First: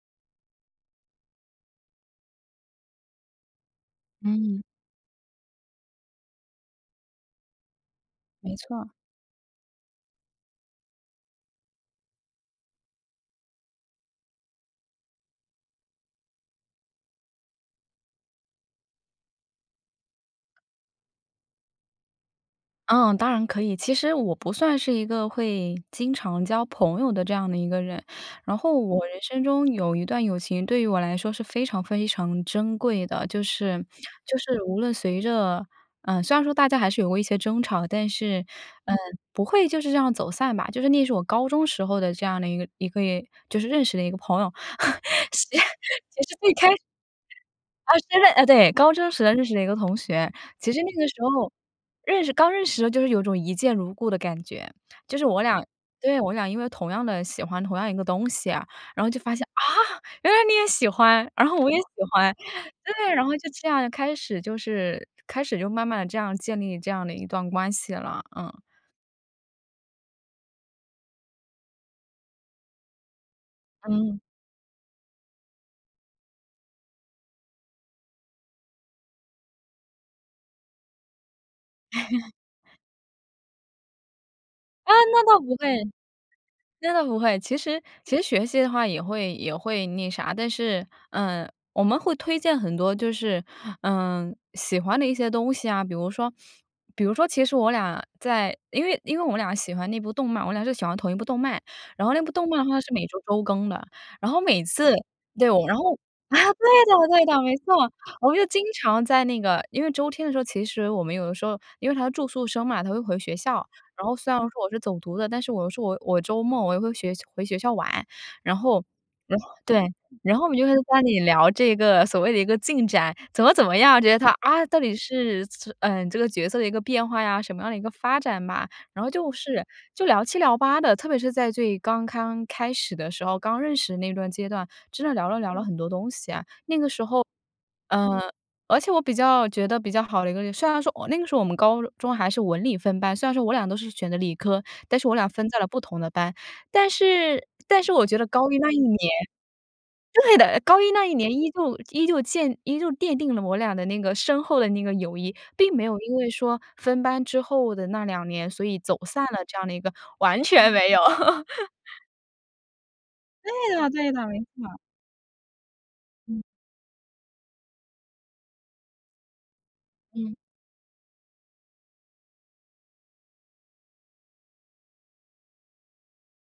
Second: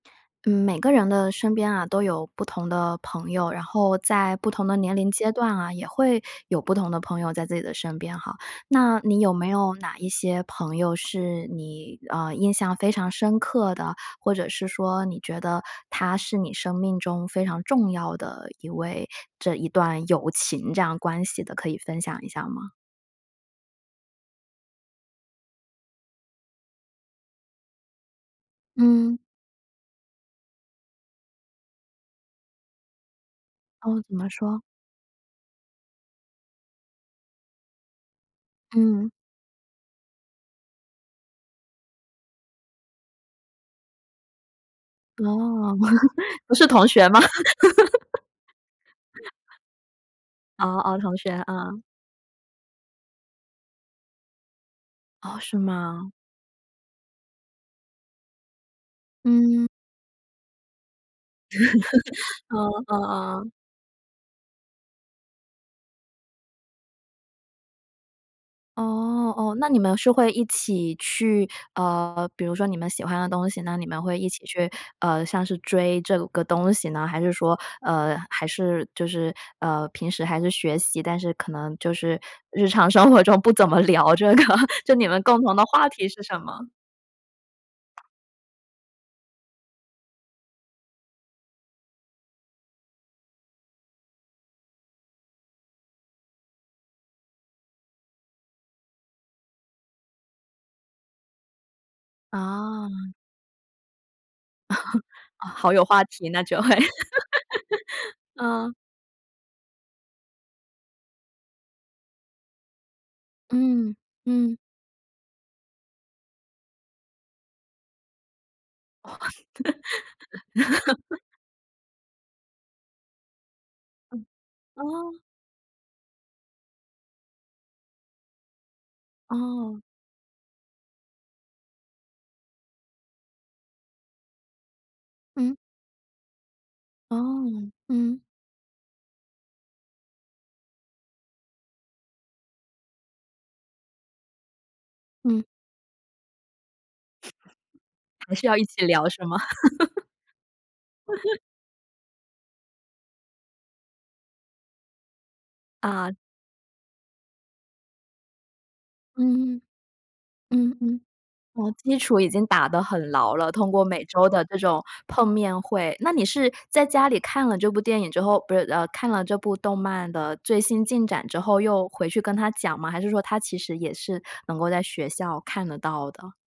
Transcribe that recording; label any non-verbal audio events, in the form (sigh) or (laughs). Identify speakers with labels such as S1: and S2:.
S1: 嗯，每个人的身边啊，都有不同的朋友，然后在不
S2: 嗯。
S1: 同的年龄阶段啊，也会有不同的朋友在自己的身边哈。
S2: 没错。
S1: 那你有没有哪一些朋友是你，呃，印象非常深刻的，或者是说你觉得他是你生命中非常重要的一位，这一段友情这样关系的，可以分享一下儿吗？
S2: 嗯，当然可以。其实我不算是一个会经常交朋友的这样的一个人，然后我
S1: 嗯。
S2: 人生中有一段友情对于我来说是非常非常珍贵的，就是
S1: 哦，怎么
S2: 就
S1: 说？
S2: 是无论随着，呃，虽然说大家还是有过一些争吵，但是，呃，
S1: 嗯。
S2: 不会就是这样走散吧。就是那是我高中时候的这样的一个一个也就是认识的一个朋友，(laughs) 其其
S1: 哦，
S2: 实
S1: (chuckles)
S2: 最
S1: 不是
S2: 开始
S1: 同学吗？
S2: 啊，真的呃，对，高中时代认识
S1: (laughs)
S2: 了一个同学，
S1: 哦
S2: 其实那
S1: 哦，
S2: 个
S1: 同
S2: 时
S1: 学，
S2: 候
S1: 啊。
S2: 认识刚认识的时候就是有种一见如故的感觉，就是
S1: 哦，
S2: 我
S1: 是
S2: 俩
S1: 吗？
S2: 对，我俩因为同样地喜欢同样一个东西啊，然后就发现，啊，
S1: 嗯。
S2: 原来你也喜欢，然后我也喜欢。
S1: (chuckles) 哦，哦
S2: 对，然后就
S1: 哦。
S2: 这样开始就是开始就慢慢地这样建立这样的一段关系了，嗯。
S1: 哦哦，那你们是会一起去，呃，比如说你们喜欢的东西，那你们会
S2: 嗯。
S1: 一起去，呃，像是追这个东西呢？还是说，呃，还是就是，呃，平时还是学习，但是可能就是
S2: (chuckles)
S1: 日常生活中不怎么聊这个，(chuckles)
S2: 啊，
S1: 就你们
S2: 那倒
S1: 共同
S2: 不会，
S1: 的话题是什么？
S2: 真的不会。其实其实学习的话也会也会那啥，但是，呃，我们会推荐很多就是，嗯，喜欢的一些东西啊，比如说比如说其实我俩在因为因为我们俩喜欢那部动漫，我俩是喜欢同一部动漫，然后那部动漫的话是每
S1: 啊。
S2: 周周更的。然后每次
S1: (chuckles)
S2: 对，
S1: 好
S2: 然
S1: 有
S2: 后，
S1: 话题，
S2: 啊，
S1: 那
S2: 对
S1: 就会。
S2: 的对的，没错，
S1: (laughs)
S2: 我们就经
S1: 嗯。
S2: 常在那个因为周天的时候，其实我们有的时候因为她是住宿生嘛，她会回学校，
S1: 嗯，
S2: 然后虽然说
S1: 嗯。
S2: 我是走读的，但是我是我我周末我又会学回学校玩。然后然后对，然后我们就开始在班里
S1: (laughs)
S2: 聊这个所谓的一个进展，怎么怎么样？觉得
S1: 嗯，
S2: 他，啊，到底
S1: 哦。
S2: 是这呃，这个角色的一个变化呀，什么样的一个发展吧。然后就是
S1: 哦。
S2: 就聊七聊八的，特别是在最刚刚开始的时候，刚认识那段阶段真的聊了
S1: 嗯。
S2: 聊了很多东西啊。那个时候，
S1: 哦，嗯。
S2: 呃，而且我比较觉得比较好的一个虽然说我那个时候我们高中还是文理分班，虽然说我俩都是选的理科，但是我俩
S1: 嗯。
S2: 分在了不同的班。但是但是我觉得
S1: 还是
S2: 高
S1: 要
S2: 一
S1: 一
S2: 那一
S1: 起
S2: 年
S1: 聊是吗？(laughs)
S2: 对的，高一那一年
S1: (chuckles)
S2: 依旧依旧鉴依旧奠定了我俩的那个深厚的那个友谊，并没有
S1: 啊。
S2: 因为说分班之后的那2年，所以走散了这
S1: 嗯，
S2: 样的一个，完全
S1: 嗯
S2: 没有。
S1: 嗯，
S2: (laughs)
S1: 哦，基础已经打得很牢了，通
S2: 对
S1: 过
S2: 的
S1: 每
S2: 对的，
S1: 周
S2: 没
S1: 的这
S2: 错。
S1: 种碰面会。那你
S2: 嗯。
S1: 是在家里看了这部电影之后不是，呃，看了这部动漫
S2: 嗯。
S1: 的最新进展之后，又回去跟她讲吗？还是说她其实也是能够在学校看得到的。